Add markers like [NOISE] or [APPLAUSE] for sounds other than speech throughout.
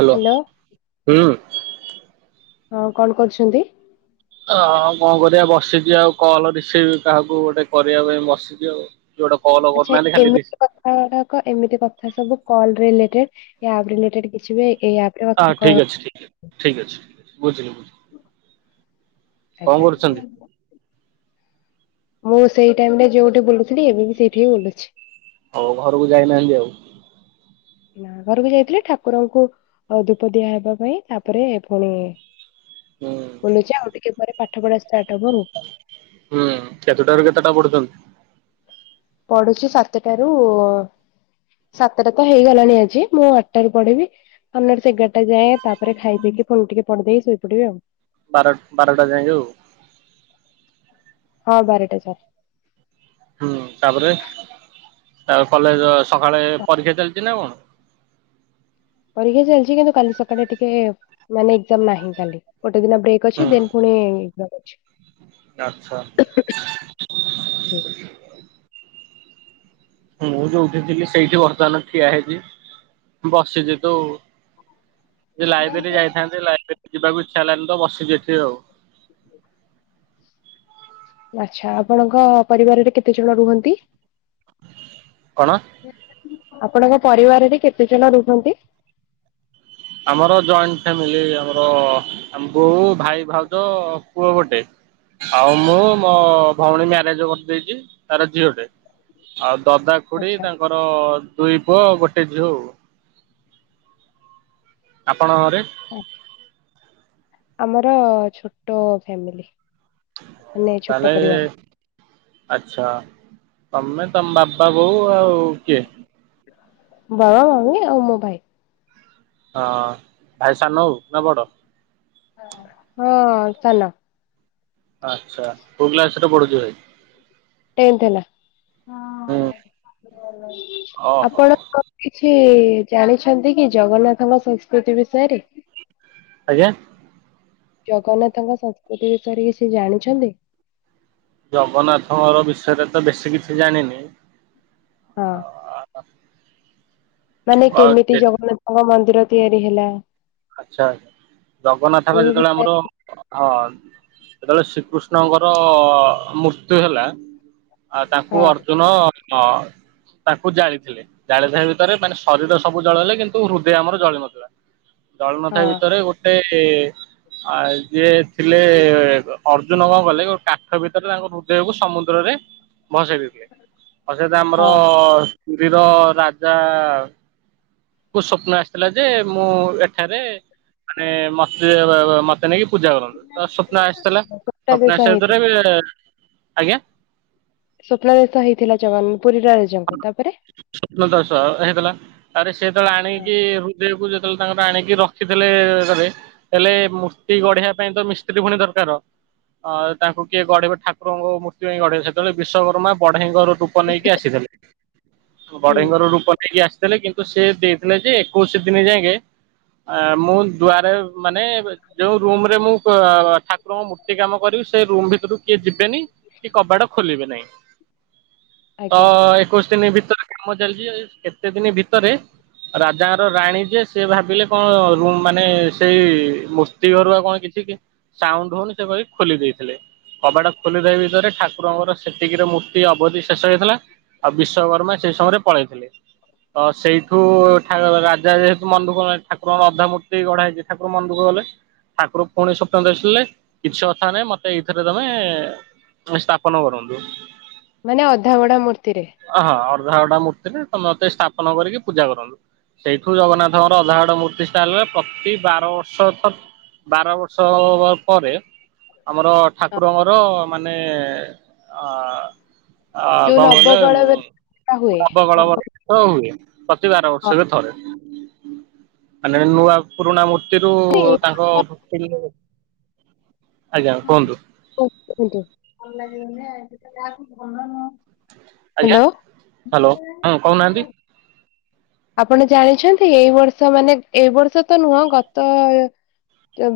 Hello hello ହୁଁ। ହଁ କଣ କରୁଛନ୍ତି? ହଁ କଣ କରିବା ବସିଛିି ଆଉ କଲ ରିଷେଇ କାହାକୁ ଗୋଟେ କରିବା ପାଇଁ ବସିଛିି ଆଉ। କିଏ ଗୋଟେ କଲ ଆଚ୍ଛା କରୁନାହାନ୍ତି ଖାଲି ରିସି ଏମିତି କଥା ଗୁଡାକ ଏମିତି କଥା ସବୁ କଲ [UNINTELLIGIBLE] କଥା ହଁ କ ଠିକ ଅଛି ଠିକ ଅଛି ଠିକ ଅଛି ଅ ବୁଝିଲି। ବୁଝିଲି ହଁ। କଣ ଆଜ୍ଞା। କରୁଛନ୍ତି? ମୁଁ ସେଇ ଟାଇମ ରେ ଯୋଉଠି ବୋଲୁଥିଲି ଏବେ ବି ସେଇଠି ହି ବୁଲୁଛି। ହଉ ଘରକୁ ଯାଇନାହାନ୍ତି ଆଉ? ନା ଘରକୁ ଯାଇଥିଲେ ଠାକୁରଙ୍କୁ ଧୂପ ଦିଆହବା ପାଇଁ ତାପରେ ପୁଣି ହୁଁ ବୁଲୁଚ ଆଉ ଟିକେ ପରେ ପାଠ ପଢା ଷ୍ଟାର୍ଟ ହବ ଆଉ। ହୁଁ କେତେଟାରୁ କେତେଟା ପଡୁଛନ୍ତି? ପଢୁଛି ସାତଟାରୁ ସାତଟା ତ ହେଇଗଲାଣି ଆଜି ମୁଁ ଆଠଟ ରାରୁ ପଢିବି ଆପର ସେ ଏଗାରଟା ଯାଏଁ ତାପରେ ଖାଇ ପିଇ ଟିକେ ଫୋ ଟିକେ ପଢଦେଇି ଶୋଇ ପଡେ ଆଉ। ବାର ବାରଟା ଯାଏ ହଉ। ହଁ ବାରଟା ସାର। ହୁଁ ତାପରେ ତାପ କଲେଜ ସକାଳେ ପରୀକ୍ଷା ଚାଲିଛି ନା କଣ? ପରୀକ୍ଷା ଚାଲିଛି କିନ୍ତୁ କାଲି ସକାଳେ ଟିକେ ମାନେ ଏକଦମ ନାହିଁ କାଲି। ଗୋଟେ ଦିନ ବ୍ରେକ୍ ଅଛି ହୁଁ ଦେନ୍ ପୁଣି ଯାମ ଅଛି। ଆଚ୍ଛା ହୁଁ ମୁଁ ଯୋଉଠିଥିଲ କି ସେଇଠି ବର୍ତ୍ତମାନ ଠିଆ ହେଇଛି। ବସିଛି ତୁ ଲାଇବ୍ରେରୀ ଯାଇଥାନ୍ତେ ଲାଇବ୍ରେରୀ ଯିବାକୁ ଇଛା ହେଲାଣିି ତ ବସିଛି ଏଠି ଆଉ। ଆଚ୍ଛା ଆପଣଙ୍କ ପରିବାରରେ କେତେ ଜଣ ରୁହନ୍ତି? କଣ ଆପଣଙ୍କ ପରିବାରରେ କେତେ ଜଣ ରୁହନ୍ତି? ଆମର ଜଏଣ୍ଟ ଫ୍ୟାମିଲି ଆମର ଅ ବୋଉ ଭାଇ ଭାଉଜ ପୁଅ ଗୋଟେ। ଆଉ ମୁଁ ମୋ ଭଉଣୀ ମ୍ୟାରେଜ କରିଦେଇଛି ତାର ଝିଅ ଟେ ଆଉ। ଦଦା ଖୁଡି ଆଚ୍ଛା ତାଙ୍କର ଦୁଇ ପୁଅ ଗୋଟେ ଝିଅ। ଘରେ ଆମର ଛୋଟ ଫ୍ୟାମିଲି। ମାନେ ଛୋଟ ତାହଲେ ପରିବାର। ଆଛା। ତମେ ତମ ବାବା ବୋଉ ଆଉ କିଏ? ବାବା ମମି ଆଉ ମୋ ଭାଇ। ହଁ ଭାଇ ସାନ ହଉ ନା ବଡ। ହଁ ସାନ। ଆଚ୍ଛା କୋଉ କ୍ଲାସରେ ପଢୁଛ ଭାଇ? ଟେନ୍ଥ ହେଲା। ହୁଁ ହଁ [UNINTELLIGIBLE] ଓହୋ ଆପଣ କିଛି ଜାଣିଛନ୍ତି କି ଜଗନ୍ନାଥଙ୍କ ସଂସ୍କୃତି ବିଷୟରେ ଆା ଜଗନ୍ନାଥଙ୍କ ସଂସ୍କୃତି ବିଷୟରେ କିଛି ଜାଣିଛନ୍ତି? ଜଗନ୍ନାଥଙ୍କର ବିଷୟରେ ତ ବେଶୀ କିଛି ଜାଣିନି। ହଁ। ଅଫ ମାନେ କେମିତି ଜଗନ୍ନାଥଙ୍କ ମନ୍ଦିର ତିଆରି ହେଲା? ଆଛା ଜଗନ୍ନାଥଙ୍କ ଏଇ ଯେତେବେଳେ ଗୋଟେ ଆମର ହଁ। ଯେତେବେଳେ ଶ୍ରୀକୃଷ୍ଣଙ୍କର ମୃତ୍ୟୁ ହେଲା ଆ ହଁ ତାଙ୍କୁ ଅର୍ଜୁନ ଅ ତାଙ୍କୁ ଜାଳିଥିଲେ ଜାଳିଥିବା ଭିତରେ ମାନେ ଶରୀର ସବୁ ଜଳେଇଲେ କିନ୍ତୁ ହୃଦୟ ଆମର ଜଳି ନଥିଲା। ହ ଜଳୁ ନଥିବା ଭିତରେ ଗୋଟେ ଆ ଯିଏ ଥିଲେ ଅର୍ଜୁନ କଣ କଲେ ଗୋ କାଠ ଭିତରେ ତାଙ୍କ ହୃଦୟକୁ ସମୁଦ୍ରରେ ଭସେଇ ଦେଇ ଥିଲେ ଆଉ ସେଟା ଆମର ହଁ ପୁରୀର ରାଜାକୁ ସଵପ୍ନ ଆସିଥିଲା ଯେ ମୁଁ ଏ ଠାରେ ମାନେ ମସ୍ ମ ସେନକି ପୂଜା କରନ୍ତୁ ସ୍ଵପ୍ନ ଆସିଥିଲା ସ୍ୱପ୍ନା ସ୍ୱପ୍ନ ଦେଶ ଆସିବା ହେଇଥିଲେ ଭିତରେ ଆଜ୍ଞା। ସ୍ୱପ୍ନ ଦେଶ ହେଇଥିଲା ଯଉ ଆ ହ ସ୍ବପ୍ନ ଦାଶ ହେଇଗଥିଲା ଆରେ ତାପରେ ହଁ, ଆଣିକି ହୃଦୟକୁ ଯ ତାଙ୍କର ଆଣିକି ରଖିଥିଲେ ଘରେ ହେଲେ ମୂର୍ତ୍ତି ଗଢିବା ପାଇଁ ତ ମିସ୍ତ୍ରୀ ପୁଣି ଦରକାର ହଁ ତାଙ୍କୁ କିଏ ଗଢିବେ ଠାକୁରଙ୍କ ମୂର୍ତ୍ତି ପାଇଁ ଗଢେଇବ ସେତେବେଳେ ବିଶ୍ୱକର୍ମା ବଢେଇ ଙ୍କ ରୂପ ନେଇକି ଆସିଥିଲେ ହୁଁ ବଢ଼େଇଙ୍କ ର ରୂପ ନେଇ ନେଇକି ଆସିଥିଲେ କିନ୍ତୁ ସେ ଦେଇଥିଲେ ଯେ ଏକୋଇଶ ଦିନ ଯାଏଁକେ ମୁଁ ଦୁଆରେ ମାନେ ଯୋଉ ରୁମ ରେ ମୁଁ ଠାକୁରଙ୍କ ମୂର୍ତ୍ତି କାମ କରିବି ସେ ରୁମ୍ ଭିତରୁ କିଏ ଯିବେନି କି କବାଟ ଖୋଲିବେ ନାହିଁ ଆଜ୍ଞା ତ କେତେ ଦିନ ଭିତରେ କାମ ଚାଲିଛି କେତେ ଦିନ ଭିତରେ ରାଜାର ରାଣୀ ଯେ ସେ ଭାବିଲେ କଣ ରୁମ୍ ମାନେ ସେଇ ମୂର୍ତ୍ତି ଘରୁ ଆଉ କଣ କିଛି ସାଉଣ୍ଡ ହଉନି ସେ ଖୋଲି ଦେଇଥିଲେ କବାଟ ଖୋଲି ଦେଇ ଭିତରେ ଠାକୁରଙ୍କର ସେତିକିରେ ମୂର୍ତ୍ତି ଅବଧି ଶେଷ ହେଇଥିଲା ଆଉ ବିଶ୍ଵକର୍ମା ସେଇ ସମୟରେ ପଳେଇଥିଲେ ତ ସେଇଠୁ ଏଠାର ରାଜା ଯେହେତୁ ମନଦୁଃଖ ହେଲା ଠାକୁରଙ୍କର ଅଧା ମୂର୍ତ୍ତି ଗଢା ହେଇଛି ଠାକୁର ମନଦୁଃଖ କଲେ ଠାକୁର ପୁଣି ସ୍ୱପ୍ନାଦେଶ ଦେଲେ କିଛି କଥା ନାଇଁ ମୋତେ ଏଇଥିରେ ତମେ ସ୍ଥାପନ କରନ୍ତୁ ମାନେ ଅଧା ଗଢା ମୂର୍ତ୍ତି ହଁ ହଁ ଅଧା ଗଢା ମୂର୍ତ୍ତିରେ ତମେ ମୋତେ ସ୍ଥାପନ କରିକି ପୂଜା କରନ୍ତୁ ସେଇଠୁ ଜଗନ୍ନାଥଙ୍କର ଅଧା ଗଢା ମୂର୍ତ୍ତି [UNINTELLIGIBLE] ପ୍ରତି ବାର ବର୍ଷ ବାର ବର୍ଷ ପରେ ଆମର ହଁ, ଠାକୁରଙ୍କର ମାନେ ଆ ଆ କଣ ଯୋଉ କହିଲେ ନବକଳ ବେଲା ହୁଏ ନବ ନବକୋଳେବର ହୁଏ ପ୍ରତି ବାର ବର୍ଷ ହଁ ରେ ଥରେ ମାନେ ନୂଆ ପୁରୁଣା ମୂର୍ତ୍ତି ତେଣୁ ଆରେ ଏଇ ତାଙ୍କ ଆଜ୍ଞା କୁହନ୍ତୁ [UNINTELLIGIBLE] ହଁ ହଁ ଭଲ ଆଜ୍ଞା ଲାଗେ ହ୍ୟାଲୋ ହଁ ଭଲ କହୁନାହାନ୍ତି ହ୍ୟାଲୋ ଆପଣ ଜାଣିଛନ୍ତି ଏଇ ବର୍ଷ ମାନେ ଏଇ ବର୍ଷ ତ ନୁହଁ ଗତ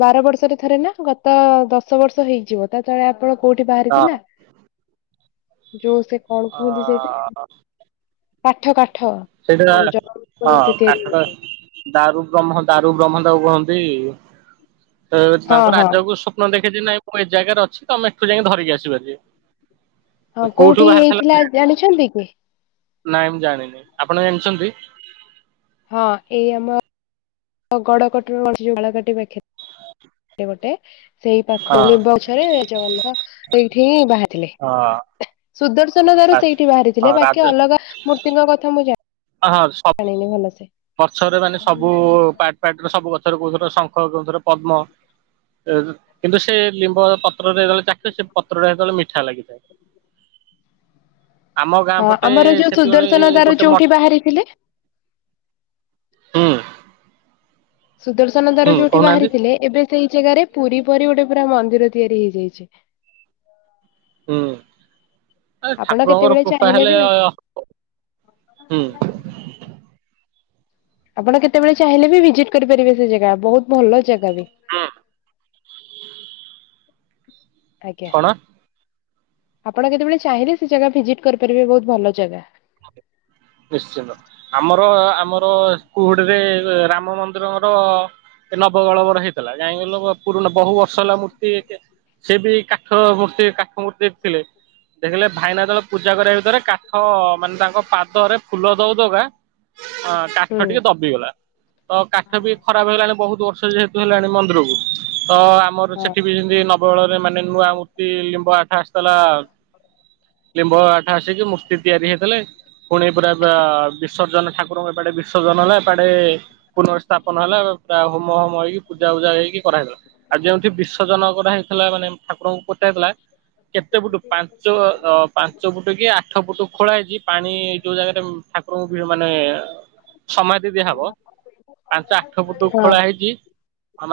ବାର ବର୍ଷରେ ଥରେ ନା ଗତ ଦଶ ବର୍ଷ ହେଇଯିବ ତା ତଳେ [UNINTELLIGIBLE] କୋଉଠି ହଁ ବାହାରିଥିଲା ଯୋଉ ସେ କଣ ଅ କୁହନ୍ତି ସେଇଟା କାଠ କାଠ ସେଇଟା ଯୋଉ [UNINTELLIGIBLE] ଜଗନ୍ନାଥ ହଁ ମୂର୍ତ୍ତି ତିଆରି କାଠ ହୁଏ। ଦାରୁ ବ୍ରହ୍ମ ଦାରୁ ବ୍ରହ୍ମ ତାକୁ କୁହନ୍ତି ତ ହଁ ତାଙ୍କ ହଁ ରାଜାକୁ ସ୍ୱପ୍ନ ଦେଖେ ଯେ ନାଇଁ ମୁଁ ଏ ଜାଗାରେ ଅଛି ତମେ ଏଠୁ ଯାଇକ ଧରିକି ଆସିବ ଆଜି ହଁ କୋଉଠି ହେଇଥିଲା ଜାଣିଛନ୍ତି କି? ନାଇଁ ମୁଁ ଜାଣିନି ଆପଣ ଜାଣିଛନ୍ତି? ହଁ ଏଇ ଆମ [UNINTELLIGIBLE] ଗୋଟେ ସେଇ ହଁ ପାଖ ନିମ୍ବ ଗଛରେ ଜଗନ୍ନାଥ ସେଇଠି ହିଁ ବାହାରି ହଁ ସୁଦର୍ଶନ ଦାରୁ ଆଚ୍ଛା ସେଇଠି ବାହାରିଥିଲେ ହଁ ବାକି ରାଜା ଅଲଗା ମୂର୍ତ୍ତିଙ୍କ କଥା ମୁଁ ଜାଣିି ଜାଣିିନି ଭଲସେ ପଛରେ ମାନେ ସବୁ ପାର୍ଟ ପାର୍ଟରେ ସବୁ ସବୁ ଗଛରୁ କୋଉଥିରେ ଶଙ୍ଖ କୋଉଥିରେ ପଦ୍ମ କିନ୍ତୁ ସେ ଲିମ୍ବ ପତ୍ର ଯେତେବେଳେ ଚାଖିବ ସେ ପତ୍ରଟା ସେତେବେଳେ ମିଠା ଲାଗିଥାଏ ଆମ ଗାଁ ହଁ ପଟେ ଆମର ଯୋଉ ସେତେବେଳେ ସୁଦର୍ଶନ ଦାରୁ ଗୋଟେ ମ ଯୋଉଠି ବାହାରିଥିଲେ ହୁଁ ସୁଦର୍ଶନ ଦାରୁ ହୁଁ ଯୋଉଠି କହୁନାହାନ୍ତି ବାହାରିଥିଲେ ଏବେ ସେଇ ଜାଗାରେ ପୁରୀ ପରି ଗୋଟେ ପୁରା ମନ୍ଦିର ତିଆରି ହେଇଯାଇଛି ହୁଁ ଆ ଆପଣ ଠାକୁରଙ୍କର କେତେବେଳେ କୃପା ଚାହିଁଲେ ହେଲେ ବି ହୁଁ ଆପଣ କେତେବେଳେ ଚାହିଁଲେ ବି ଭିଜିଟ କରିପାରିବେ ସେ ଜାଗା ବହୁତ ଭଲ ଜାଗା ବ [UNINTELLIGIBLE] ଆଜ୍ଞା କଣ ଆପଣ କେତେବେଳେ ଚାହିଁଲେ ସେ ଜାଗା ଭିଜିଟ୍ କରିପାରିବେ ବୋହୁତ ଭଲ ଜାଗା [INAUDIBLE] ନିଶ୍ଚିନ୍ତ ଆମର ଆମର କୁହୁଡିରେ ରାମ ମନ୍ଦିରର ନବକଳେବର ହେଇଥିଲା କାଇଁକ ପୁରୁଣା ବହୁ ବର୍ଷ ହେଲା ମୂର୍ତ୍ତି ସେ ବି କା କାଠ ମୂର୍ତ୍ତି କାଠ ମୂର୍ତ୍ତି ଥିଲେ ଦେଖିଲେ ଭାଇନା ପୂଜା କରିବା ଭିତରେ କାଠ ମାନେ ତାଙ୍କ ପାଦରେ ଫୁଲ ଦଉ ଦବା ହୁଁ କାଠ ଟିକେ ଦବିଗଲା। ତ କାଠ ବି ଖରାପ ହେଇଗଲାଣି ବୋହୁତ ବର୍ଷ ଯେହେତୁ ହେଲାଣି ମନ୍ଦିରକୁ। ତ ଆମର ହଁ। ସେଠି ବି ଯେମିତି ନବକଳେବର ମାନେ ନୂଆ ମୂର୍ତ୍ତି ଲିମ୍ବ ଆ ତାଲା ଲିମ୍ବ କାଠ ଆସିଛି ମୂର୍ତ୍ତି ତିଆରି ହେ ପୁଣି ପୁରା ବିସର୍ଜନ ଠାକୁରଙ୍କ ଏପଟେ ବିସର୍ଜନ ହେଲେ ଡେ ପୁନର୍ ସ୍ଥାପନ ହେଲା ପୁରା ହୋମ ହୋମ ହେଇକି ପୂଜା ଉଜା ହେଇକି କରାହଲା ଆଉ ଯେଉଠ ବିର୍ଷଜନ କରାଯାଇଥିଲା ମାନେ ଠାରଙ୍କୁ କେତେ ଫୁଟୁ ପାଞ୍ଚ ପାଞ୍ଚ ଫୁଟ କି ଆଠ ଫୁଟ ଖୋଳା ହେଇ ପାଣି ଯୋଉ ଜାଗାାରେ ଠାକୁରଙ୍କୁ ବି ମାନେ ସମୟ ଦିଦି ହବ ପାଞ୍ଚ ଆଠ ଫୁଟ ହଁ ଖୋଳା ହେଇଚି।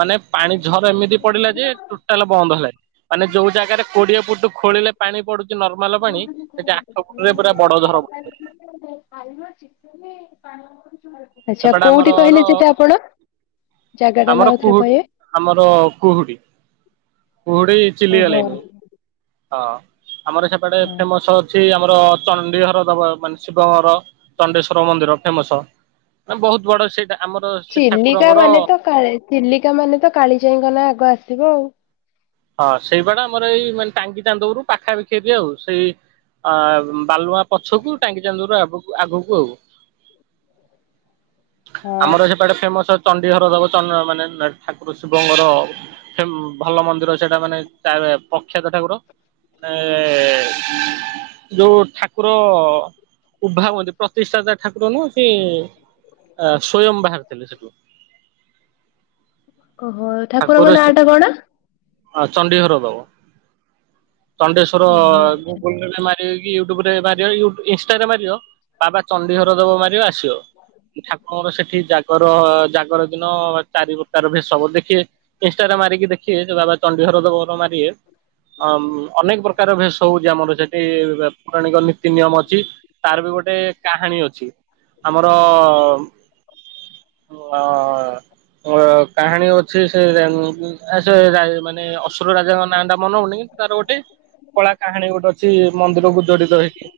ମାନେ ପାଣି ଝର ଏମିତି ପଡିଲା ଯେ ଟୋଟାଲ ବନ୍ଦ ହେଲା ମାନେ ଯୋଉ ଜାଗାରେ କୋଡିଏ ଫୁଟ ଖୋଳି ପାଣି ପଡ଼ୁ ନର୍ମାଲ ପାଣି ସେଠି ଆଠ ବରେ ପୁରା ବଡ ଧର ବ ଆଚ୍ଛା କୋଉଠି କହିଲେ ସେଟା ଆପଣ? ଜାଗା ଟା ନା ଆମର ଆଉଥରେ କୁହୁ କହିବେ? ଆମର କୁହୁଡି କୁହୁଡି ଓହୋ ଚିଲଗଲେଣିି ହଁ। ଆମର ସେପଟେ ହଁ। ଫେମସ ଅଛି ଆମର ଚଣ୍ଡିଘର ଦବା ମାନେ ଶିବର ଚଣ୍ଡେଶ୍ଵର ମନ୍ଦିର ଫେମସ, ମାନେ ବହୁତ ବଡ ସେଇଟା ଆମର ସେ ଚିଲିକା ଠାକୁରଙ୍କର ମାନେ ତ କାଳୀ ଚିଲିକା ମାନେ ତ କାଳିଚାଇଙ୍କ ନା ଆଗ ଆସିବ ଆଉ। ହଁ ସେଇ ବାଡା ଆମର ଏଇ ମାନେ ଟାଙ୍ଗି ଚାନ୍ଦବରୁ ପାଖାପିଖିରି ଆଉ ସେଇ ଅ ବାଲୁଆଁ ପଛକୁ ଟାଙ୍ଗି ଚାନ୍ଦରୁ ଆଗକୁ ଆଗକୁ ଆଉ। ହଁ। ଆମର ସେପଟେ ଫେମସ ଅଛି। ଚଣ୍ଡିଘର ଦବ ମାନେ ଠାକୁର ଶିବଙ୍କର ଭଲ ମନ୍ଦିର। ସେଟା ମାନେ ପଖ୍ୟାତ ଠାକୁର ମାନେ ଯୋଉ ଠାକୁର ଉଭା ହନ୍ତି ପ୍ରତିଷ୍ଠାତା ଠାକୁର ନୁ ସ୍ଵୟଂ ବାହାରିଥିଲେ ସେଠୁ। ଓହୋ ଠାକୁରଙ୍କ ନାଁ ଟା କଣ? ଚଡିଶ୍ଵର ବାବୁ ଚଣ୍ଡେଶ୍ଵର ଓହୋ ଯୋ ଆଚ୍ଛା ୟୁଟ୍ୟୁବ୍ ମାର ଇନଷ୍ଟରେ ମାରିବ ବାବା ଚଣ୍ଡିଘର ଦବ ମାରିବା ସିଅର୍ ଠାକୁରଙ୍କର ସେଠି ଜାଗ ଙ୍କର ଜାଗର ଦିନ ଚାରି ପ୍ର ତାର ଭେ ହବର ଦେଖିବେ ଇନଷ୍ଟାଗ୍ରାାମ ମାରିକି ଦେଖିବେ ବାବା ତଣ୍ଡଡି ଘର ତ ଗହୁର ମାରି ଅନେକ ପ୍ରକାର ଭେଷ ହଉଚି ଆମର ସେଠି ପୌରାଣିକ ନୀତି ନିୟମ ଅଛି ତାର ବି ଗୋଟେ କାହାଣୀ ଅଛି ଆମର ଓ ହ କାହାଣୀ ଅଛି ସେ ସେ ମ ମାନେ ଅସୁର ରାଜାଙ୍କ ନା ଟା ମାନେ ପଡୁନି କିନ୍ତୁ ତାର ଗୋଟେ କଳା କାହାଣୀ ଗୋଟେ ଅଛି, ମନ୍ଦିରକୁ ଜଡିତ ହେଇକି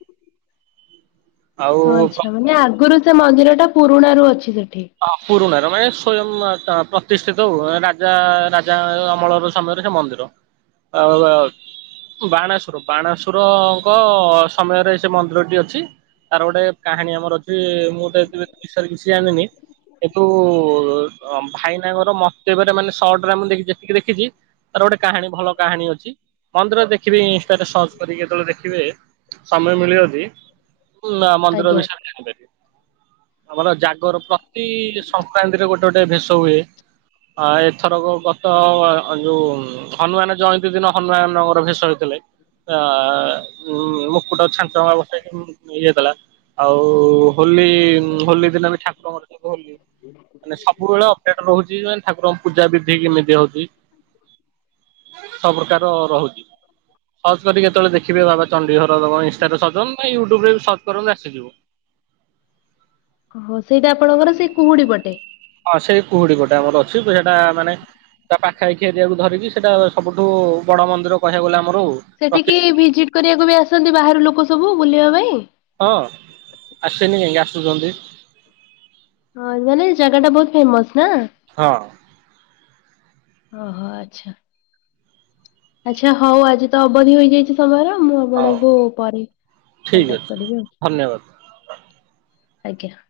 ଆଉ ଆଚ୍ଛା ମାନେ ଆଗରୁ ସେ ମନ୍ଦିର ଟା ପୁରୁଣା ରୁ ଅଛି ସେଠ ହଁ ପୁରରୁଣ। ମାନେ ସ୍ଵୟଂ ପ୍ରତିଷ୍ଠିତ ହଉ ରାଜା ରାଜା ଅମଳର ସମୟରେ ସେ ମନ୍ଦିର। ଆଉ ବାଣେଶ୍ୱର ବାଣେଶ୍ୱର ଙ୍କ ସମୟରେ ସେ ମନ୍ଦିର ଟି ଅଛି। ତାର ଗୋଟେ କାହାଣୀ ଆମର ଅଛି ମୁଁ ତ ଏ ବିଷୟରେ କିଛି ଜାଣିନି। ଏଠୁ ଭାଇନାଙ୍କର ମତବରେ ମାନେ ସଟ ମୁଁଖଛିତିକି ଦେଖିଛି ତାର ଗୋଟେ କାହାଣୀ ଭଲ କାହାଣୀ ଅଛି। ମ ତା ଦେଖିବି ଇନଷ୍ଟରେ ସର୍ଚ୍ଚ କରିକି କେତେବେଳେ ଦେଖିବେ, ସମୟ ମିଳିବ ଯଦି ନା ମନ୍ଦିର ଆଜ୍ଞା ବିଷୟ ରେ ଜାଣିପାରିବେ, ଆମର ଜାଗର ସଂକ୍ରାନ୍ତିରେ ଗୋଟେ ଗୋଟେ ଭେଷ ହୁଏ। ଆ ଏଥରକ ଗତ ଯୋଉ ହନୁମାନ ଜୟନ୍ତୀ ଦିନ ହନୁମାନଙ୍କର ଭେଷ ହେଇଥିଲେ। ଆ ଆ ଆ ମୁକୁଟ ଛାଞ୍ଚ ଆଉ ସିଏ ଇଏ କଲା। ଆଉ ହୋଲି, ହୋଲି ଦିନ ବି ଠାକୁରଙ୍କର ସବୁ ମାନେ ସବୁବେଳେ ଅପେଟ ରହୁଛି ମାନେ ଠାକୁରଙ୍କ ପୂଜା ବିଧି କେମିତି ହଉଛି? [INAUDIBLE] ସବୁ ପ୍ରକାର ରହୁଛି, ସର୍ଚ କରିକି କେତେବେଳେ ଦେଖିବେ ବାବା ଚଣ୍ଡୀ। ଇନଷ୍ଟା ରେ ସର୍ଚ୍ଚ ନ ୟୁ ଟ୍ୟୁବ୍ ବି ସଅର୍ଚ କରନ୍ତୁ ଆସିଯିବ। ଓହୋ, ସେଇଟା ଆପଣ କୁହୁଡି ପଟେ। ହଁ ସେଇ କୁହୁଡି ଗୋଟେ ଆମର ଅଛି, ସେଟା ମାନେ ତା ପାଖା ଆଇଖିଆ ଏରିଆକୁ ଧରିକି ସେଇଟା ସବୁଠୁ ବଡ ମନ୍ଦିର କହିବାକୁ ଗଲେ ଆମର ଆଉ। ସେଠିକି ପ୍ରତିଷ୍ଠା ଭିଜିଟ କରିବାକୁ ବି ଆସନ୍ତି ବାହାର ଲୋକ ସବୁ ବୁଲିବା ପାଇଁ? ହଁ ଆସିନି ଆସୁଛନ୍ତି। ହଁ ମାନେ ଜାଗା ଟା ବହୁତ ଫେମସ ନା। ଓ ହଁ ହୋ ଆଛା। ଆଚ୍ଛା ହଉ ଆଜି ତ ଅବଧି ହେଇଯାଇଛି ସମୟର ମୁଁ ହଉ ଆପଣଙ୍କୁ ପରେ ଠିକ୍ କଣ୍ଟାକ୍ଟ ଅଛି କରିବି ଆଉ। ଧନ୍ୟବାଦ ଆଜ୍ଞା।